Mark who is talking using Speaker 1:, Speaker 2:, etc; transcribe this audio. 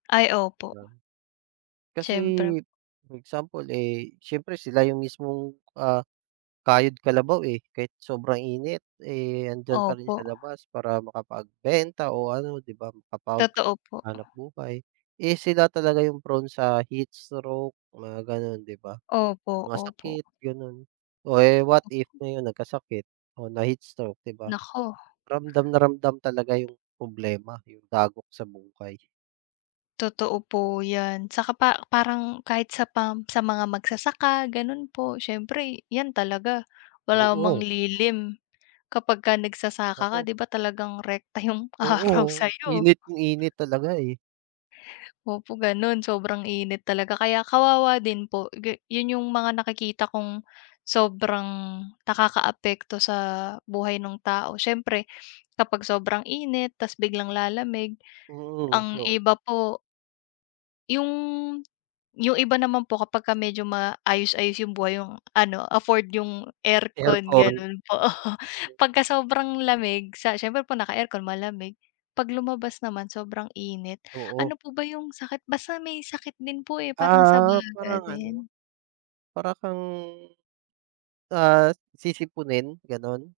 Speaker 1: Ay,
Speaker 2: 'Di
Speaker 1: opo.
Speaker 2: ba? Kasi,
Speaker 1: Siyempre.
Speaker 2: example eh, siyempre sila yung mismong, ah, kayod-kalabaw, eh. Kahit sobrang init, eh, andiyan pa rin sa
Speaker 1: Opo.
Speaker 2: labas, para makapagbenta o ano, 'di ba?
Speaker 1: Totoo po.
Speaker 2: Makapaghanap buhay. Eh, sila talaga yung prone sa heatstroke, na gano'n, 'di ba?
Speaker 1: Opo,
Speaker 2: Mga
Speaker 1: opo.
Speaker 2: sakit, gano'n. O eh, what if, ngayon nagkasakit, o na-heatstroke, di ba?
Speaker 1: Naku.
Speaker 2: Ramdam na ramdam talaga yung problema, yung dagok sa buhay.
Speaker 1: Totoo po yan. Tsaka pa parang kahit sa pam sa mga magsasaka, gano'n po. Siyempre yan talaga, wala mang
Speaker 2: Oo.
Speaker 1: lilim kapagka nagsasaka ka,
Speaker 2: Naku.
Speaker 1: 'di ba, talagang rekta yung araw
Speaker 2: Oo.
Speaker 1: sa'yo.
Speaker 2: Init kung init talaga eh.
Speaker 1: Opo, gano'n, sobrang init talaga. Kaya, kawawa din po, gi 'yon yung mga nakikita kong, sobrang nakakaapekto sa buhay no'ng tao. Siyempre, kapag sobrang init, tas biglang lalamig,
Speaker 2: Mhm,
Speaker 1: ang
Speaker 2: o
Speaker 1: iba po Yung yung iba naman po, kapagka medyo, maayos-ayos yung buhay, yung ano, afford yung aircon,
Speaker 2: Aircon.
Speaker 1: gano'n po. Pagka sobrang lamig, sa siyempre po naka-aircon malamig. 'Pag lumabas naman sobrang init,
Speaker 2: Oo.
Speaker 1: ano po ba yung sakit? Basta may sakit din po eh, parang sa
Speaker 2: Ah,
Speaker 1: baga
Speaker 2: parang ano.
Speaker 1: din.
Speaker 2: Para kang, ah, sisiponin, gano'n?